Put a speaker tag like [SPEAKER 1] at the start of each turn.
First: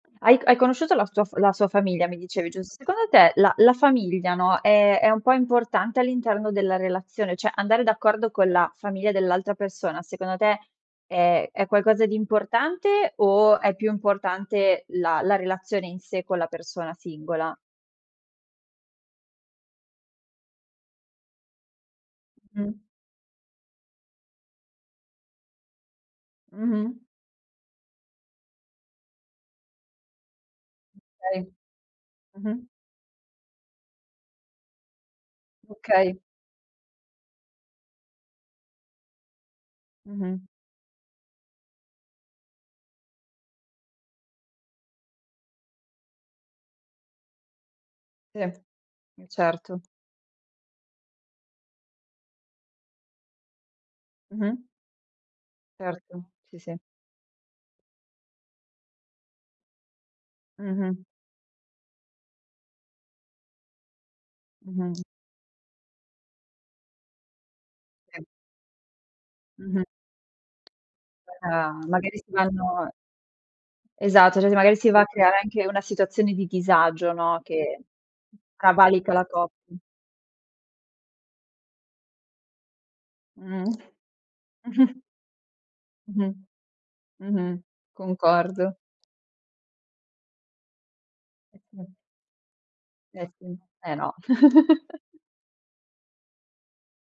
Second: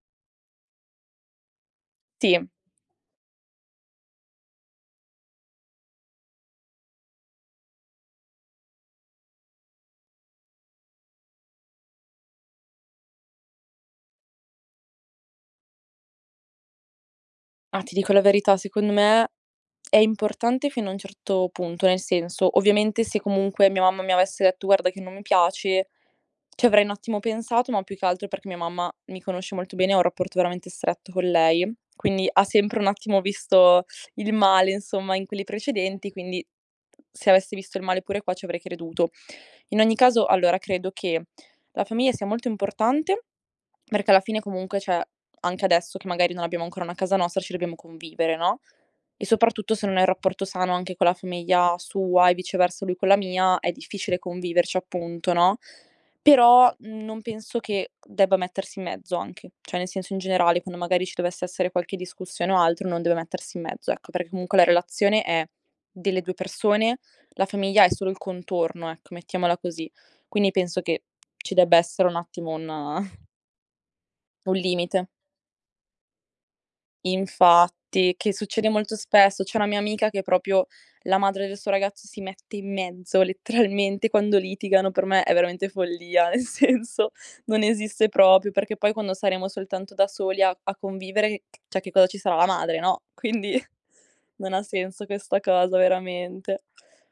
[SPEAKER 1] Hai c hai conosciuto la sua f la sua famiglia mi
[SPEAKER 2] Sì.
[SPEAKER 1] dicevi, giust secondo te la la famiglia, no, è è un po' importante all'interno della relazione? Cioè andare d'accordo con la famiglia dell'altra persona secondo te è è qualcosa di importante o è più importante la la relazione in sé con la persona singola?
[SPEAKER 2] Ma ti dico la verità, secondo me è importante fino a un certo punto. Nel senso,
[SPEAKER 1] Mh.
[SPEAKER 2] ovviamente, se comunque mia mamma mi avesse detto: "Guarda che non mi piace", ci avrei un
[SPEAKER 1] Mh-mh.
[SPEAKER 2] attimo pensato, ma più che altro perché mia mamma mi conosce molto bene, ho un rapporto veramente stretto con
[SPEAKER 1] Okay.
[SPEAKER 2] lei, quindi
[SPEAKER 1] Mh-mh.
[SPEAKER 2] sempre un attimo visto il male insomma in quelli precedenti,
[SPEAKER 1] Okay.
[SPEAKER 2] quindi se avessi visto il male pure qua ci avrei creduto. In ogni caso
[SPEAKER 1] Mh-mh.
[SPEAKER 2] allora credo che la famiglia sia molto importante perché alla fine comunque cioè, anche adesso che magari non abbiamo ancora una casa nostra ci dobbiamo convivere,
[SPEAKER 1] Sì.
[SPEAKER 2] no,
[SPEAKER 1] Eh
[SPEAKER 2] e soprattutto
[SPEAKER 1] certo.
[SPEAKER 2] se non hai rapporto sano anche con la famiglia sua e viceversa lui con la mia è difficile
[SPEAKER 1] Mh-mh.
[SPEAKER 2] conviverci appunto, no,
[SPEAKER 1] Certo. Sì, sì.
[SPEAKER 2] però, mhmm, non penso che debba mettersi in mezzo anche. Cioè nel senso in generale quando
[SPEAKER 1] Mh-mh.
[SPEAKER 2] magari ci dovesse essere qualche discussione o altro non deve mettersi in mezzo, ecco, perché comunque la
[SPEAKER 1] Mh-mh.
[SPEAKER 2] relazione è delle 2 persone, la famiglia è solo il
[SPEAKER 1] Sì.
[SPEAKER 2] contorno, ecco mettiamola
[SPEAKER 1] Mh-mh.
[SPEAKER 2] così. Quindi penso che ci debba
[SPEAKER 1] Ma
[SPEAKER 2] essere un
[SPEAKER 1] magari si
[SPEAKER 2] attimo
[SPEAKER 1] vanno
[SPEAKER 2] un
[SPEAKER 1] Esatto, cioè
[SPEAKER 2] un
[SPEAKER 1] magari si va
[SPEAKER 2] limite.
[SPEAKER 1] a creare anche una situazione di disagio, no, che
[SPEAKER 2] Infatti, che succede molto
[SPEAKER 1] cavalca la
[SPEAKER 2] spesso.
[SPEAKER 1] copp
[SPEAKER 2] C'è una mia amica che proprio la madre del suo ragazzo si mette in mezzo
[SPEAKER 1] Mh.
[SPEAKER 2] letteralmente quando litigano. Per me è veramente follia,
[SPEAKER 1] Mh-mh.
[SPEAKER 2] nel senso
[SPEAKER 1] Mh-mh.
[SPEAKER 2] non esiste proprio,
[SPEAKER 1] Concordo.
[SPEAKER 2] perché poi quando saremo soltanto da soli a a convivere, c cioè che
[SPEAKER 1] [unintelligible]
[SPEAKER 2] cosa ci sarà la madre, no,
[SPEAKER 1] Eh
[SPEAKER 2] quindi
[SPEAKER 1] sì. Eh no.
[SPEAKER 2] non ha senso questa cosa veramente.